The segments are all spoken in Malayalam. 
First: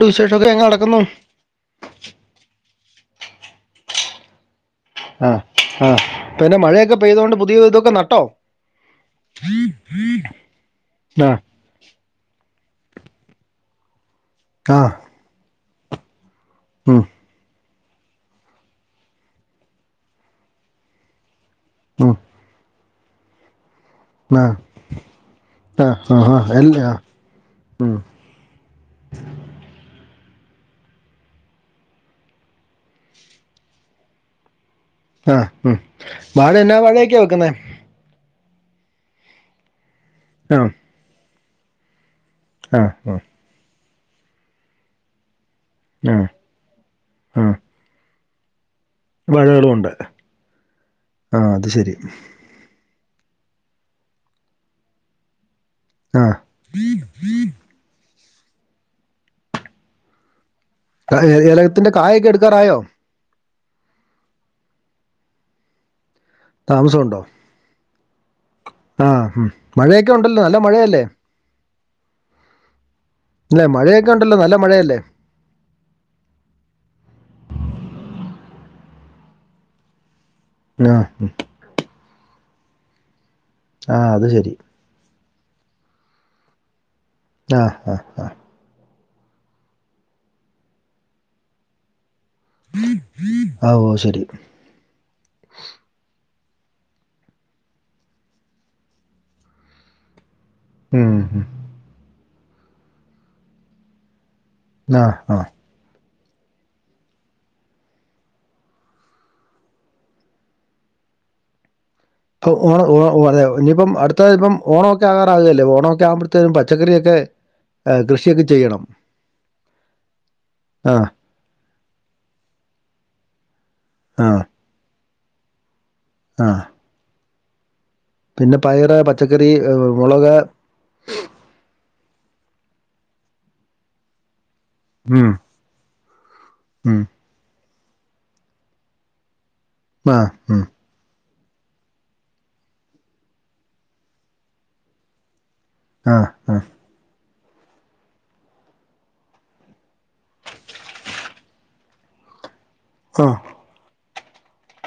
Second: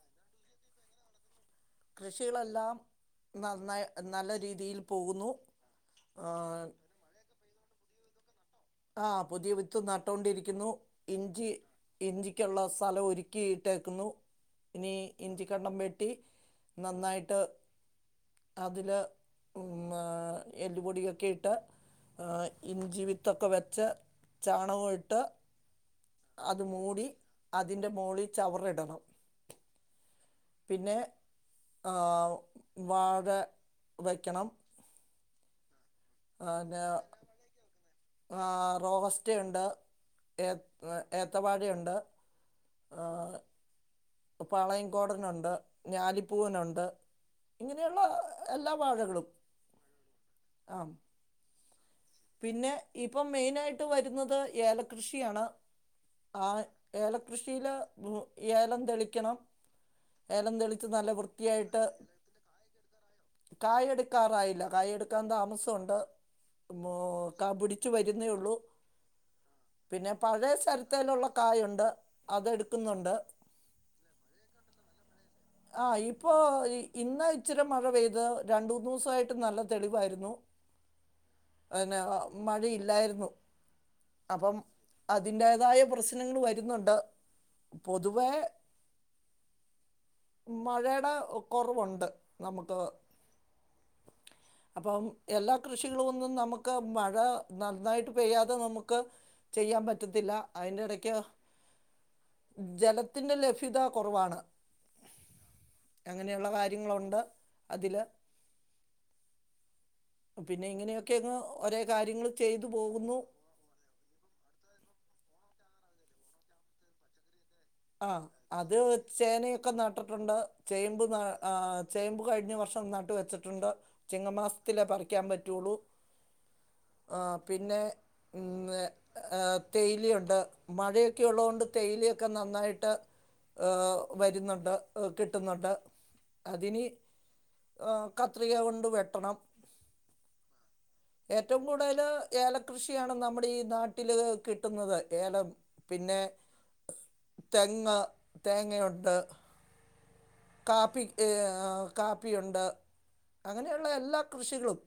ടൂസേഷ [unintelligible] ഒക്കെ എങ്ങനെ നടക്കുന്നു? കൃഷികളെല്ലാം നന്നായി നല്ല രീതിയിൽ പോകുന്നു അഹ് അഹ് പിന്നെ ആഹ് മഴയൊക്കെ പെയ്തോണ്ട് പുതിയ വിത്തൊതൊക്കെ നട്ടോ? ആ പുതിയ വിത്തും നട്ടോൊണ്ടിരിക്കുന്നു. ആ ഇഞ്ചി- ഇഞ്ചിക്കുള്ള സ്ഥലം ഒരുക്കി ഇട്ടേക്കുന്നു ആ ഇനി ഇഞ്ചി കണ്ടം വെട്ടി ഉം, നന്നായിട്ട്- അതില് ഉമ്മ് എല്ലുപൊടിയൊക്കെ ഇട്ട് ം ആ ഇഞ്ചി വിത്തൊക്കെ വെച്ച് ചാണകോ ഇട്ട് അ ഹാ അത് മൂടി അതിന്റെ മോളിൽ ചവറിടണം. പിന്നെ ് വാഴ വയ്ക്കണം. അ ം മവാഴ എന്നാ വാഴേക്കെ വെക്കുന്നേ? ആഹ് റോബസ്റ്റുണ്ട് ഏ ആ ഏത്തവാഴേയുണ്ട്. ആ ആ, ആഹ് പാളയംകോടനുണ്ട് ആ ഞാലിപ്പൂവനൊണ്ട് ഇങ്ങനെയുള്ള എല്ലാ വാഴകളും. വാഴകളൂണ്ട് ആ ആഹ് അത് ശരി. പിന്നെ ഇപ്പം മെയിനായിട്ട് വരുന്നത് ഏലകൃഷിയാണ് ആ ആഹ് ഏല കൃഷിയില് ം ഏലം തെളിക്കണം. ഏലം തെളിച്ച് നല്ല ക- ഏ- വൃത്തിയായിട്ട് ഏലത്തിന്റെ കായൊക്കെ എടുക്കാറായോ കായെടുക്കാറായില്ല. കായെടുക്കാൻ താമസോണ്ട്. മോ താമസമുണ്ടോ കാംപിടിച്ചു വരുന്നേള്ളൂ ആ ഉം, മഴയൊക്കെ പിന്നെ ഉണ്ടല്ലോ പഴേ നല്ല മഴയല്ലേ സ്ഥലത്തേലുള്ള കായുണ്ട് അതെടുക്കുന്നുണ്ട്. ഇല്ലെ മഴയൊക്കെ ഉണ്ടല്ലോ നല്ല മഴയല്ലേ? [inaudible] ആ ഇപ്പോ ഇന്ന് ഇച്ചിരി മഴ പെയ്തത് രണ്ടൂന്നൂസായിട്ട് നല്ല തെളിവായിരുന്നു. ആഹ് ഹ് അതന്നെ അ ഒ മഴയില്ലായിരുന്നു ആ അത് ശരി അപ്പം അതിന്റേതായ പ്രസ്നങ്ങള് വരുന്നുണ്ട് ആ ആ ആ പൊതുവേ മഴയുടെ കൊറവുണ്ട് നമ്മുക്ക് ആ ഓ ശരി അപ്പം എല്ലാം കൃഷികളും ഒന്നും നമുക്ക് മഴ നന്നായിട്ട് പെയ്യാതെ നമുക്ക് ചെയ്യാൻ പറ്റത്തില്ല അയിന്റെടയ്ക്ക് ഉം, ഉം, ഉം ജലത്തിന്റെ ലഭ്യത കുറവാണ് ആഹ് ആഹ് അങ്ങനെയുള്ള കാര്യങ്ങളുണ്ട് അതില് പിന്നെ ഇങ്ങനെയൊക്കെ അങ്ങ് ഒരേ കാര്യങ്ങള് അഹ് ഓ ഓ ഓ അതെ ഇനിയിപ്പം അടു ത്തെൽപ്പം ഓണൊക്കെ ആകാറാവല്ലേ ഓണൊക്കെ ആവുമ്പോടത്തേ പച്ചക്കറിയൊക്കെ ഏഹ് ആഹ് കൃഷിയൊക്കെ അത് ചെയ്യണം. ചേനയൊക്കെ നട്ടിട്ടുണ്ട് ചേമ്പ് ആഹ് ന ആഹ് ചേമ്പ് കഴിഞ്ഞ വർഷം നട്ട് വെച്ചിട്ടുണ്ട് ചിങ്ങ ആഹ് മാസത്തിലേ പറിക്കാൻ പറ്റുള്ളു ആഹ് ആഹ് പിന്നെ ഉം പിന്നെ ഏഹ് പയറ്, പച്ചക്കറി, ഏഹ് മുളക് തേയിലയുണ്ട് മഴയൊക്കെ ഉള്ളത് കൊണ്ട് തേയിലയൊക്കെ നന്നായിട്ട് ഏഹ് വരുന്നുണ്ട് എഹ് ഉം കിട്ടുന്നുണ്ട് അതിനി ഉം ഏഹ് കത്രിക കൊണ്ട് വെട്ടണം ആഹ് ഉം ഏറ്റവും കൂടുതല് ഏല കൃഷിയാണ് നമ്മുടെ ഈ നാട്ടില് കിട്ടുന്നത് ഏലം പിന്നെ ആഹ് ആഹ് തെങ്ങ് തേങ്ങയുണ്ട് കാപ്പി ഏഹ് ആഹ് കാപ്പിയുണ്ട് ആഹ് അങ്ങനെയുള്ള എല്ലാ കൃഷികളും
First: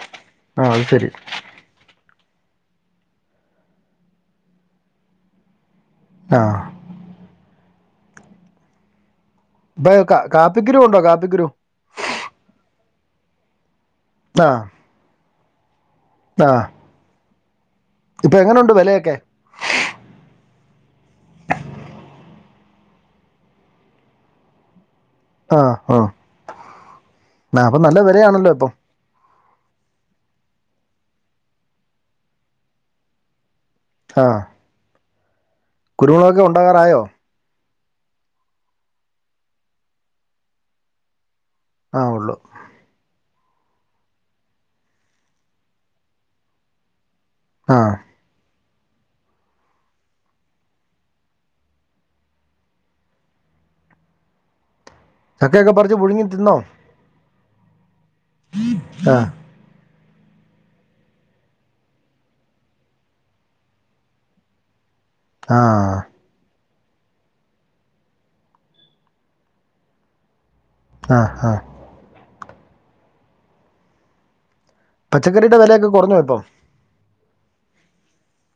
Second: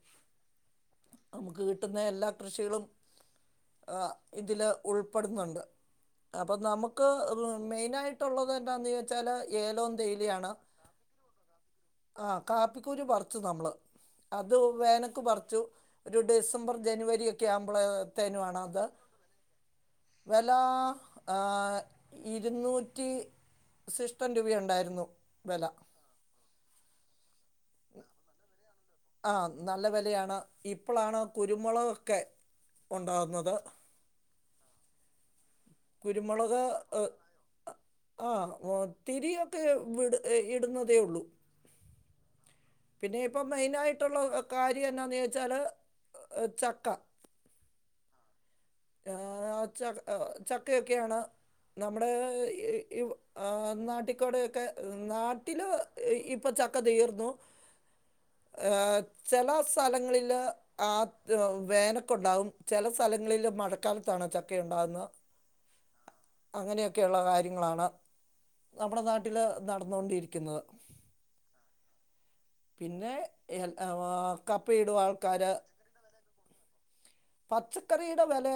ആഹ് അത് ശരി നമുക്ക് കിട്ടുന്ന എല്ലാ കൃഷികളും ഏഹ് ഇതില് ഉൾപ്പെടുന്നുണ്ട് അപ്പൊ ആഹ് നമുക്ക് മെയിൻ ആയിട്ടുള്ളത് എന്താന്ന് വെച്ചാല് ഏലോം ഇപ്പൊ തേയി കാ കാപ്പിക്കുരു ഉണ്ടോ കാപ്പികുരു ആഹ് കാപ്പിക്കൂരു പറിച്ചും നമ്മള് അത് ആഹ് വേനൽക്ക് പറിച്ചു ഒരു ആഹ് ഡിസംബർ ജനുവരി ഒക്കെ ഇപ്പൊ ആവുമ്പളേത്തേനൂ എങ്ങനുണ്ട് ആണത് വെലയൊക്കെ? വെലാ ആഹാ ഇരുന്നൂറ്റി സിസ്റ്റൻ രൂപയുണ്ടായിരുന്നു വില ആഹ് ആഹ് ആഹ് അപ്പൊ നല്ല വെലയാണല്ലോ ഇപ്പം ആഹ് നല്ല വെലയാണ് ഇപ്പളാണ് കുരുമുളകൊക്കെ ഉണ്ടാകുന്നത് [unintelligible] കുരുമുളകൊക്കെ കുരുമുളക് ഉണ്ടാകാറായോ? എഹ് ആഹ് ഒത്തിരിയൊക്കെ വിട് ഇടുന്നതേ ഉള്ളൂ ആഹ് ഉള്ളൂ പിന്നെ ഇപ്പം മെയിനായിട്ടുള്ള കാര്യം എന്താന്ന് ചോദിച്ചാല് ഏഹ് ചക്ക ആഹ് ഏഹ് ച ചക്കയൊക്കെയാണ് നമ്മുടേ ഈ ഈ ആഹ് നാട്ടിക്കോടെ ഒക്കെ നാട്ടില് ചക്കയൊക്കെ പറിച്ച് ഇ പുഴുങ്ങി ഇപ്പൊ തിന്നോ? ചക്ക തീർന്നു ഏഹ് ആഹ് ചെല സ് സ്ഥലങ്ങളില് ആഹ് ര് വേനൊക്കെ ഉണ്ടാകും ചെല സ്ഥലങ്ങളിലും മ ഇക്കാലത്താണോ ചക്കെയുണ്ടാവുന്നേ ആഹ് അങ്ങനെയൊക്കെയുള്ള കാര്യങ്ങളാണ് നമ്മടെ നാട്ടില് നടന്നൊണ്ടിരിക്കിന്നത് ആ ഹാ പിന്നെ എ വ അ കപ്പയിടും ആൾക്കാര് ഫുഡൊക്കെ കൊറഞ്ഞ് കിട്ടോ പച്ചക്കറിയുടെ വെല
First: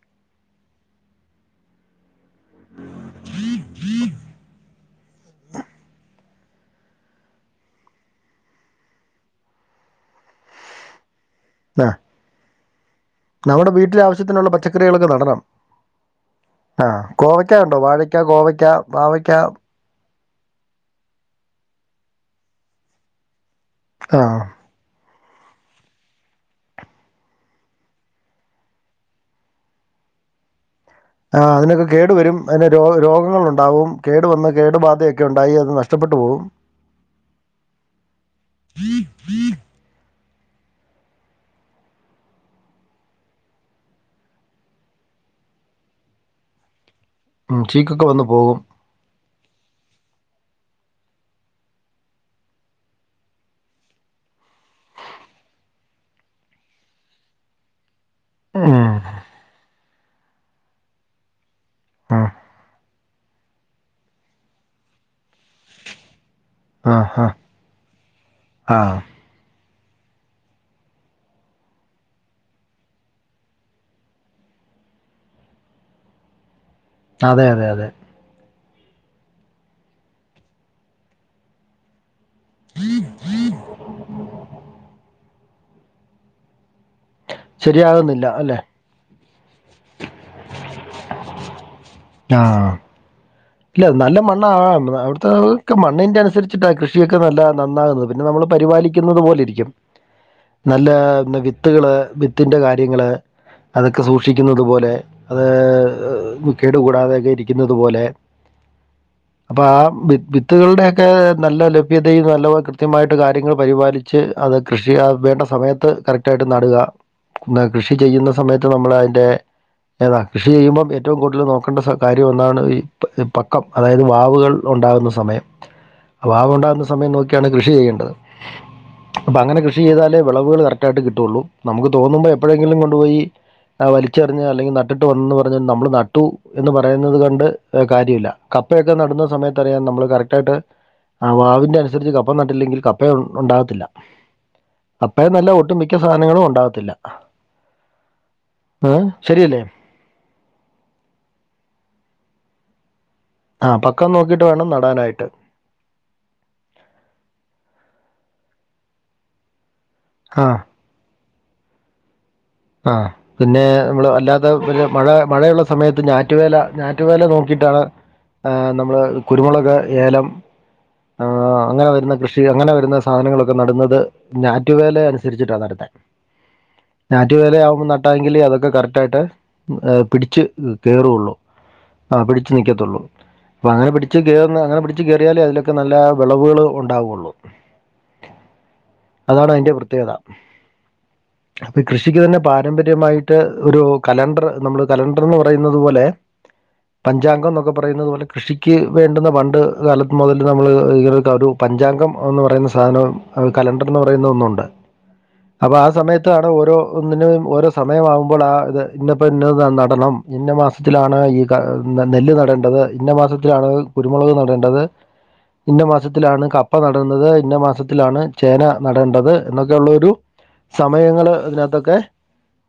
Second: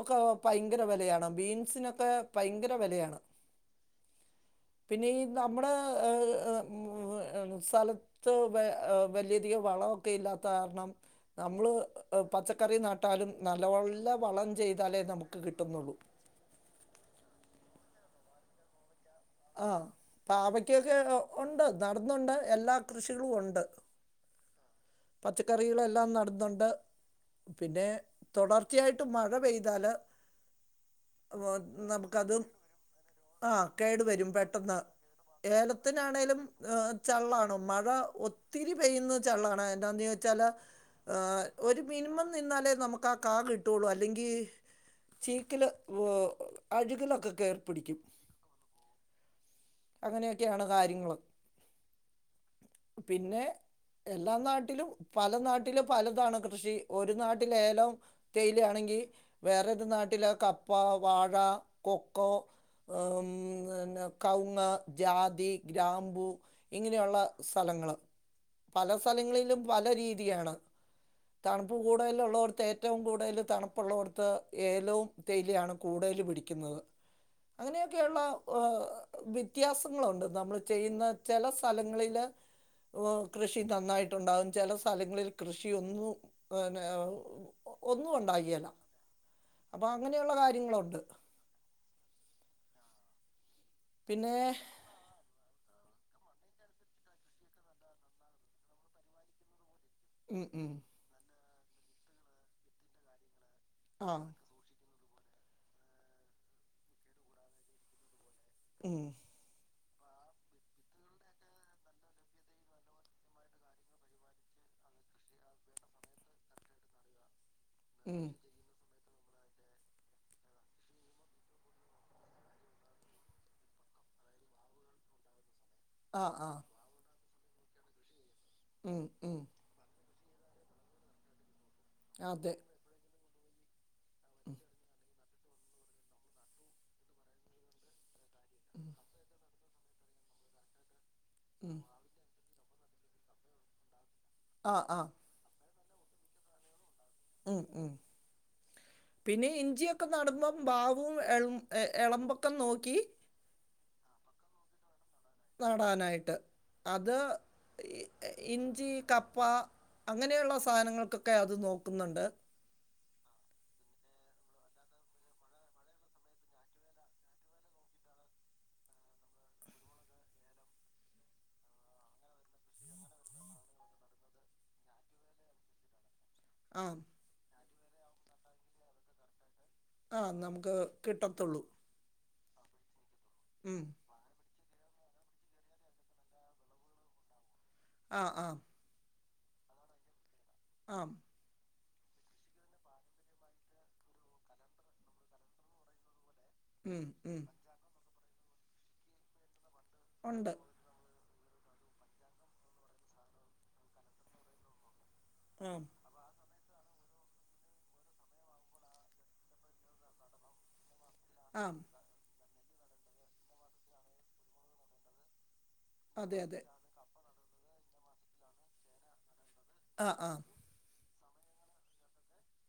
ഒക്കെ പയെങ്കര വെലയാണ് ബീൻസിനൊക്കെ പയെങ്കര വെലയാണ് [unintelligible] പിന്നെ ഈ നമ്മുടെ ഏഹ് എ ഹ് സ്ഥല ത്ത്‌ വലിയധികം വളവൊക്കെ ഇല്ലാത്ത കാരണം നമ്മള് ആ പച്ചക്കറി നാട്ട് ട്ടാലും നമ്മുടെ വീട്ടിലെ നല്ലെവല്ല വളം ആവശ്യത്തിനുള്ള ചെയ്താലേ പച്ചക്കറികളൊക്കെ നമുക്ക് നടണം കിട്ടുന്നുള്ളൂ ആ കോവയ്ക്ക യുണ്ടോ വാഴയ്ക്ക ഗോവയ്ക്ക പാവയ്ക്ക ആഹ് പാവയ്ക്ക്യാക്കെ ഉണ്ട് നടന്ന്ണ്ട് എല്ലാ കൃഷികളും ഉണ്ട് ആഹ് പച്ചക്കറികളെല്ലാം നടുന്നുണ്ട് പിന്നെ തുടർച്ചയായിട്ട് മഴ പെയ്താല് ആ അ അതിനൊക്കെ കേട് വരും നമുക്കതും അതിന് രോ ആ രോഗങ്ങളുണ്ടാവും കേട് കേടുവരും വന്ന് പെട്ടെന്ന് കേടുബാധയൊക്കെ ഉണ്ടായി അത് നഷ്ടപ്പെട്ടു ഏലത്തിനാണേലും പോകും ഏഹ് ചെള്ളാണ് മഴ ഒത്തിരി പെയ്യുന്ന ചെള്ളാണ് എന്താന്ന് വോച്ചാല് ഒരു മിനിമം നിന്നാലേ നമുക്ക് കാ കിട്ടുള്ളൂ അല്ലെങ്കി ചീക്ക്ല് വ് അഴുക് ലൊക്കെ കേർ ഉം, പിടിക്കും ചീക്കൊക്കെ വന്ന് പോകും അങ്ങനെയൊക്കെയാണ് കാര്യങ്ങള് പിന്നെ എല്ലാം നാ ട്ടിലും പല നാട്ടിലും പലതാണ് കൃഷി, ഒരു നാട്ടില് ഏലവും തേയില ഉം, ആണെങ്കി വേറെ ഏത് നാട്ടില് കപ്പ വാഴ ഉം, കൊക്കോ ഉം വിന്നെ കൗങ്ങ് ജാതി ഗ്രാമ്പു ആ ഇങ്ങനെയുള്ള ആ സ്ഥലങ്ങള് ആ പല സ്ഥലങ്ങളിലും പല രീതിയാണ് തണ്പ്പ് കൂടുതലുള്ളോടത്ത് ഏറ്റവും കൂടുതൽ തണുപ്പുള്ളോടത്ത് ഏലവും തേയിലയും ആണ് കൂടുതൽ പിടിക്കുന്നത് അതെ അതെ അതെ അങ്ങനെയൊക്കെയുള്ള ഏഹ് വ്ത്യാസങ്ങളുണ്ട് നമ്മ്ള് ചെയ്യുന്ന ചെല സ്ഥലങ്ങളിലെ ഓഹ് കൃഷി നന്നായിട്ടുണ്ടാകും ചില സ്ഥലങ്ങളി ല് കൃഷി ഒന്നും ഏഹ് ന്നെ വെ ഒന്നും ശരിയാകുന്നില്ല അല്ലേ ഉണ്ടാകേല അപ്പൊ അങ്ങനെയുള്ള കാര്യങ്ങളുണ്ട് ആ ഇല്ല നല്ലെ പിന്നെ മണ്ണാ അവ്ടുത്തെത് ഒക്കെ മണ്ണിൻ്റെ അനുസരിച്ചിട്ടാ കൃഷിയൊക്കെ നല്ല നന്നാവുന്നത് പിന്നെ നമ്മള് പരിപാലിക്കുന്നത് പോലെ ഇരിക്കും ഉം ഉം നല്ലെ വിത്തുകള് വിത്തിന്റെ കാര്യങ്ങള് അതൊക്കെ ആ സൂക്ഷിക്കുന്നത് പോലെ അതേ കേട് കൂടാതെക്കെ ഇരിക്കിന്നത് പോലെ ഉം അപ്പാ ആ വി വിത്തുകളുടെയൊക്കെ നല്ല ലഭ്യതയും നല്ല കൃത്യമായിട്ട് കാര്യങ്ങൾ പരിപാലി ച്ച് അത് കൃഷി അത് വേണ്ട സമയത്ത് കറക്റ്റായിട്ട് നടുക കൃഷി ഉം ചെയ്യുന്ന സമയ ത്ത് നമ്മൾ അയിൻ്റെ ഏതാ കൃഷി ചെയ്യുമ്പോൾ ഏറ്റവും കൂടുതൽ നോക്കേണ്ട കാര്യം ഒന്നാണ് ഈ ഇപ്പ് പ്പക്കം അതായത് വാവുകൾ ഉണ്ടാകുന്ന സമയം ആ വാവുണ്ടാവുന്ന സമയം നോക്കിയാണ് കൃഷി ചെയ്യേണ്ടത് ഉം അപ്പൊ ഉം അങ്ങനെ കൃഷി ചെയ്താലേ വിളവുകൾ കറക്റ്റായിട്ട് കിട്ടുവൊള്ളൂ നമ്ക്ക് തോന്നുമ്പോ അതെ എപ്പോഴെങ്കിലും കൊണ്ടു പോയി ആ വലിച്ചെറിഞ്ഞ് അല്ലങ്കിൽ നട്ടിട്ട് വന്ന നമ്മള് നട്ടു എന്ന് പറയുന്നത് കൊണ്ട് കാര്യവില്ല കപ്പയൊക്കെ നടുന്ന സമയെ ത്ത് അറിയാം നമ്മള് കറക്റ്റായിട്ട് ആ ഉം വാവിന്റെ അനുസരിച്ച് കപ്പ നട്ടില്ലെങ്കിൽ കപ്പ ഉണ്ടാകത്തില്ല ആ ആ അപ്പേംനല്ല ഒട്ടുമിക്ക സാനങ്ങളു ണ്ടാവത്തില്ല ഉം ഉം പിന്നെ ശരിയല്ലേ ഇഞ്ചി ക്ക നട്ന്നം ഭാവും എളും എഹ് എളമ്പൊക്ക നോക്കി ആഹ് പക്കം നോക്കീട്ട് വേണം നടാനായിട്ട് നടാനായിട്ട് അത് ഇ ഇഞ്ചി കപ്പ ആ അങ്ങനെയ്ള്ള സാധനങ്ങൾക്കൊക്കെ അത് നോക്കുന്നുണ്ട് ആഹ് പിന്നെ മ്ള് അല്ലാത്ത പിന്നെ മഴ മഴയുള്ള സമയത്ത് ഞാറ്റുവേല ഞാറ്റുവേല നോക്കിയിട്ടാണ് ആഹ് നമ്ള് കുരുമുളക് ഏലം ആഹ് അങ്ങനെ വര്ന്ന കൃഷിക അങ്ങനെ വരുന്ന സാധനങ്ങളൊക്കെ നട്ന്നത് ഞാറ്റുവേല അനുസരിച്ചിട്ടാ നട്ന്നെ ആഹ് ഞാറ്റുവേലയാവുമ്പോ നട്ടാ എങ്കിലേ അതൊക്കെ കരക്റ്റായ്ട്ട് ഉം എഹ് ആ പിടിച്ച് നമുക്ക് കേറൊള്ളൂ കിട്ടത്തുള്ളൂ ആഹ് പിടിച്ച് നിക്ക്യത്തുള്ളൂ ഉം പ്പഅങ്ങനെ പിടിച്ച്കേർന്ന അങ്ങനെ പിടിച്ച് കേറ്യാലേ അത്‌ലും ക്കനല്ല വെളവേള് ഉണ്ടാവുള്ളൂ ആഹ് ആഹ് അതാണ് അയ്ന്റെ പ്രത്യേകത ആം കൃഷിക്ക് തന്നെ പാരമ്പര്യമായിട്ട് ഒരു കലണ്ടർ നമ്മള് കലണ്ടർന്ന് പറയുന്നത് പോലെ ഉം ഉം പഞ്ചാങ്കം ന്നൊക്ക പറയുന്നത് പോലെ കൃഷിക്ക് വേണ്ടുന്ന പണ്ട് ഗാലത്ത് മുതൽ ഉണ്ട് നമ്ള് [unintelligible] ഒരു പഞ്ചാങ്കം ഒന്ന് പറയുന്ന സാധനം അത്കലണ്ടർന്ന് പറയുന്ന ഒന്നുണ്ട് അപ്പാ ആം ആഹ് സമയ ത്താണ് ഓരോ ഒന്നിനും ഓരോ സമയമാവുമ്പളാത് ഇന്നപ്പ ഇന്നത് നട് നടണം ഇന്നമാസ്ത്തിലാണ് ഈ ക ആം ന്നനെല്ല് നടേണ്ടത് ഇന്ന മാസത്തിലാണ് കുരുമുളക് നടേണ്ടത് ഇന്ന അതെ മാസത്തിലാണ് അതെ കപ്പ നടുന്നത് ഇന്ന മാസത്തിലാണ് ചേന നടേണ്ടത് ആ എന്നക്കെള്ളൊരു ആ സമയങ്ങൾ അതിനകത്തൊക്കെ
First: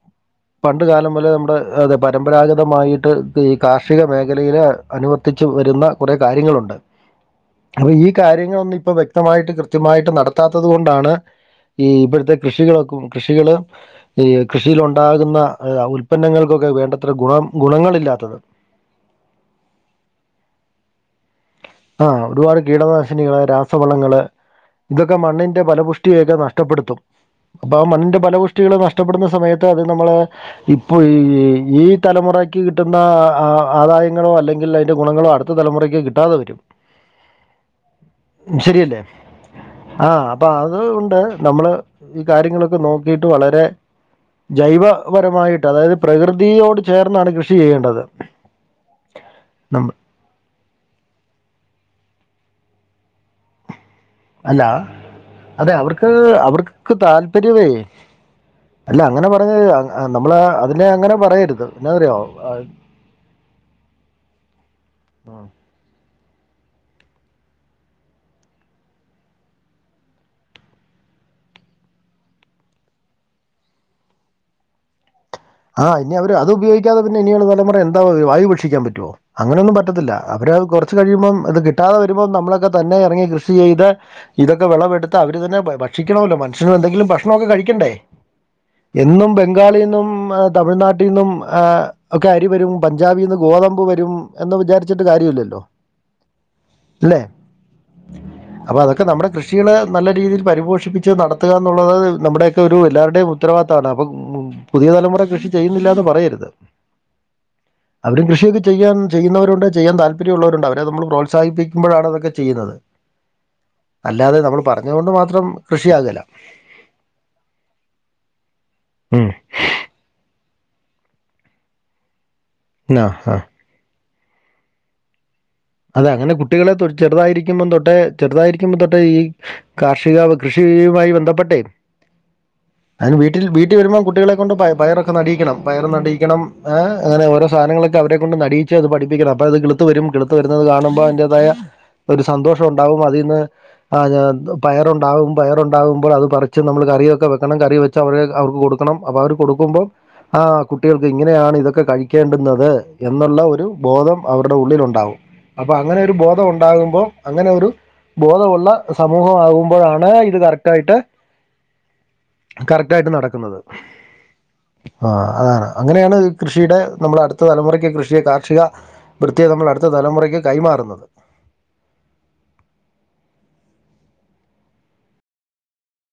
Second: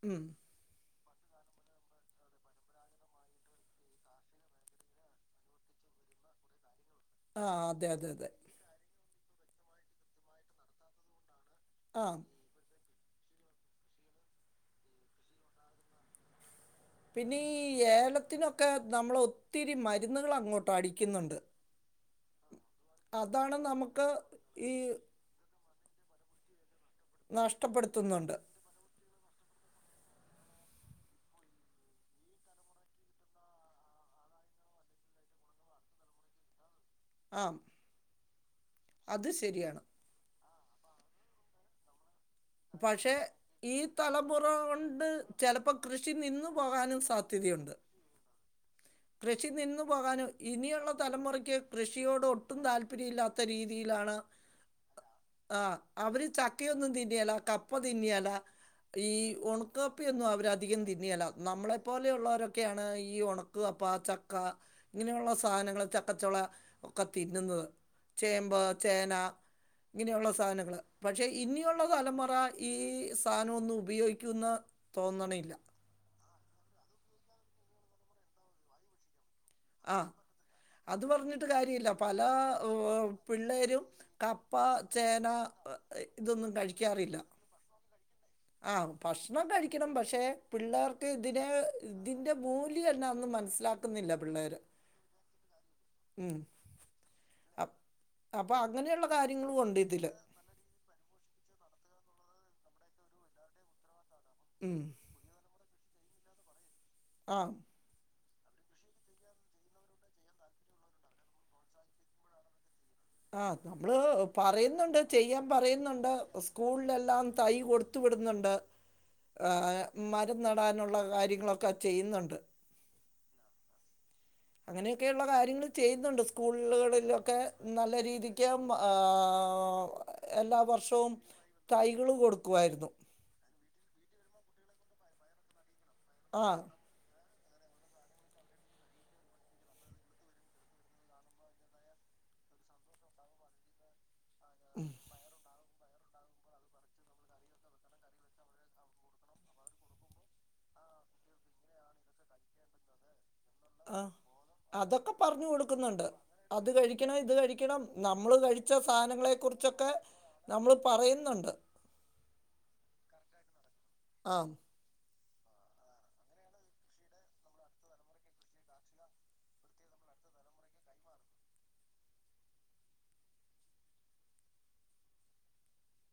ഉം പണ്ട് കാലം മുതലേ നമ്ടെ അതെ പരമ്പരാഗതമായീട്ട് ക്ക് ഈ കാർഷിക മേഖലയിലേ അനുവത്തിച്ച് വരുന്ന കൊറേ കാര്യങ്ങളുണ്ട് ആ അതെ അപഈ അതെ അതെ കാര്യങ്ങളൊന്നും ഇപ്പ വ്യക്തമായിട്ട് കൃത്യമായിട്ട് നടത്താത്തത് കൊണ്ടാണ് ഈ ആ ഇബ്ട്ത്തെ കൃഷി കളക്കും കൃഷികള് ഈ കൃഷിയിലുണ്ടാക്ന്ന ഉൽപന്നങ്ങൾക്കൊക്കെ വേണ്ട പിന്നീ ഏലത്തിനൊക്കെ നമ്മള് ഒത്തിരി മര്ന്നുകള് അങ്ങോട്ട് അടിക്ക്യുന്ന്ണ്ട് ആഹ് ഒരുപാട് കീടനാശിനികള് നമുക്ക് രാസവളങ്ങള് ഈ ഇതൊക്കെ മണ്ണിന്റെ പല പുഷ് ട്ടി യെക്കെ നഷ്ടപ്പെട്ത്തും അപ്പാ ആമണ്ണിന്റെ നഷ്ടപ്പെടുത്തുന്നുണ്ട് ഫലപുഷ്ട്യേള് നഷ്ടപ്പെട്ന്ന സമയത്ത് അത് നമ്മളെ ഇപ്പോ ഈ തലമുറയ്ക്ക് കിട്ടുന്ന അഹ് ആദായങ്ങളോ അല്ലങ്കിൽ അയ്ന്റെ ഗുണങ്ങളോ അട് ത്ത തലമുറയ്ക്ക് കിട്ടാതെവരും ആഹ് ശരിയല്ലേ ആഹ് അപ്പൊ അതുകൊണ്ട് നമ്മള് ഈ കാര്യങ്ങളൊക്കെ പക്ഷേ നോക്കിട്ട് വളരെ ഈ തലമുറ ജൈവ കൊണ്ട് പരമായിട്ട് ചിലപ്പോൾ അതായത് കൃഷി നിന്നു പ്രകൃതിയോട് പോകാനും ചേർന്നാണ് കൃഷി സാധ്യതയുണ്ട് ചെയ്യേണ്ടത് കൃഷി നിന്നു നമ്മ പോകാന് ഇനിയുള്ള തലമുറയ്ക്ക് കൃഷിയോട് ഒട്ടും താല്പര്യ ഇല്ലാത്ത രീതിയിലാണ് അല്ല അതെ ആഹ് അവർക്ക് അവര് ചക്കയൊന്നും അവർക്ക് തിന്ന്യേല താല്പര്യമേ കപ്പ തിന്ന്യേല അല്ല ഈ അങ്ങനെ പറഞ്ഞ ഉണക്കാപ്പിയൊന്നും നമ്മൾ അവര് അധികം അതിനെ അങ്ങനെ തിന്ന്യേല പറയരുത് എന്നാ അറിയോ നമ്മളെപ്പോലെയുള്ളവരൊ ക്ക്യായാണ് ഈ ഒണക് ക്വ പാചക്ക ഇങ്ങനെയുള്ള സാനങ്ങൾ ച ചക്കച്ചുള ഒക്കെ തിന്നുന്നത് ചേമ്പ് ചേന ഇങ്ങനെയുള്ള സാധനങ്ങള് പക്ഷേ ഇനിയൊള്ള തലമുറ ഈ സാനവൊന്നും ഉപയോഗിക്കുന്ന് തോന്നണില്ല ആഹ് ഇനി അവര് അത് ഉപയോഗിക്കാതെ പിന്നെ ഇനിയൊള്ള തലമുറ എന്താ വായു ഭക്ഷിക്കാൻ പറ്റുവോ അങ്ങനെയൊന്നും ആ പറ്റത്തില്ല അവര് അത് കുറച്ചു കഴിയുമ്പം പറഞ്ഞിട്ട് ഇത് കാര്യമില്ല കിട്ടാതെ പല വരുമ്പം നമ്മളൊക്കെ തന്നെ ഏഹ്, എറങ്ങി കൃഷി പിള്ളേരും ചെയ്ത് കപ്പ ഇതൊക്കെ വിളവെടുത്ത് ചേന അവര് തന്നെ ഭ ഏഹ്, ഭക്ഷിക്കണോല്ലോ മനുഷ്യന് എന്തെങ്കിലും ഭക്ഷണോക്കെ കഴിക്കണ്ടേ ആഹ് എന്നും ഭക്ഷണം ബംഗാളിൽ കഴിക്കണം നിന്നും പക്ഷെ ആ, തമിഴ്നാട്ടിൽ പിള്ളേർക്ക് നിന്നും ഇതിനെ ആ, ഒക്കെ ഇതിന്റെ അരി വരും മൂല്യം ന്താ ന്ന്മനസ്സിലാക്കുന്നില്ല പിള്ളേര് ചിട്ട് കാര്യവില്ലല്ലോ ഉം അല്ലെ അപ്- അപ്പൊ അതൊക്കെ അങ്ങനെയുള്ള നമ്മുടെ കാര്യങ്ങളും കൃഷികള് ഉണ്ട് നല്ല ഇതില് രീതിയിൽ പരിപോഷിപ്പിച്ച് നടത്തുക എന്നുള്ളത് നമ്മുടെയൊക്കെ ഒരു എല്ലാരുടെയും ഉത്തരവാത്തവാണ് അപ്പം ഉം പുതിയ തലമുറയിപ്പം കൃഷി ചെയ്യുന്നില്ലാന്ന് പറയരുത് ആഹ് അവരും കൃഷിയൊക്കെ ചെയ്യാൻ ചെയ്യുന്നവരൊണ്ട് ചെയ്യാൻ താല്പര്യവൊള്ളവരൊണ്ട് അവരെ നമ്മള് പ്രോത്സാഹിപ്പിക്കുമ്പോഴാണ് അതൊക്കെ ചെയ്യുന്നത് ആഹ് നമ്മള് അല്ലാതെ നമ്മൾ പറയുന്നൊണ്ട് പറഞ്ഞതുകൊണ്ട് ചെയ്യാൻ മാത്രം പറയുന്നൊണ്ട് കൃഷിയാകില്ല കൂളിലെല്ലാം തൈ കൊടുത്തു വിടുന്നൊണ്ട് ഉം ആഹ് മരംനടാനൊള്ള കാര്യങ്ങളൊക്കെ ചെയ്യുന്നൊണ്ട് ആഹ് ആഹ് അങ്ങനെയെക്കെയുള്ള കാര്യങ്ങള് അതെ ചെയ്യുന്നൊണ്ട് അങ്ങനെ കുട്ടികളെ തൊ- സ്കൂളുകളിലൊക്കെ ചെറുതായിരിക്കുമ്പം തൊട്ടേ നല്ല രീതിക്കെ മ് ചെറുതായിരിക്കുമ്പം തൊട്ടേ ഈ ആഹ് കാർഷിക എല്ലാ വർഷവും കൃഷിയുമായി ബന്ധപ്പെട്ടേ തൈകള് കൊടുക്കുവാരുന്നു അതിന് വീട്ടിൽ വീട്ടിൽ വരുമ്പം കുട്ടികളെ കൊണ്ട് പയ പയറൊക്കെ നടീക്കണം പയറു നടീക്കണം ആ ഏഹ് അങ്ങനെ ഓരോ സാനങ്ങളൊക്കെ ക്കെ അവരെ കൊണ്ട് നടീച്ചു അത് പഠിപ്പിക്കണം അത് കിളുത്ത് വരും കിളു ത്ത് വരുന്നത് കാണുമ്പോ അതിന്റേതായ ഒരു സന്തോഷം ഉണ്ടാവും അതീന്ന് ആ പയറൊണ്ടാവും പയറൊ ണ്ടാവുമ്പോൾ അത് പറിച്ച് നമ്മള് കറിയൊക്കെ വെക്കണം കറി വെച്ച് അവര് അവർക്ക് കൊടുക്കണം അപ്പൊ അവര് കൊടുക്കുമ്പം ആഹ് കുട്ടികൾക്ക് ഇങ്ങനെയാണ് ഇതൊക്കെ കഴിക്കേണ്ടുന്നത് എന്നൊള്ള ഒരു ആ ബോധം അവരുടെ അതൊക്കെ ഉള്ളിലൊണ്ടാവും പറഞ്ഞു അപ്പൊ അങ്ങനെ കൊടുക്കുന്നുണ്ട് ഒരു ബോധം അത് ഉണ്ടാകുമ്പം കഴിക്കണം ഇത് അങ്ങനെ ഒരു കഴിക്കണം നമ്മള് ബോധമുള്ള കഴിച്ച സമൂഹം ആകുമ്പോഴാണ് ഇത് കറക്റ്റ് ആയിട്ട് പറയുന്നൊണ്ട് കറക്റ്റ് ആയിട്ട് നടക്കുന്നത് ആഹ് ആഹ് അതാണ് അങ്ങനെയാണ് കൃഷിടെ നമ്മള് അടുത്ത തലമുറയ്ക്ക് കൃഷിയെ കാർഷിക അഭിവൃത്തിയെ നമ്മള് അടുത്ത തലമുറയ്ക്ക് കൈമാറുന്നത്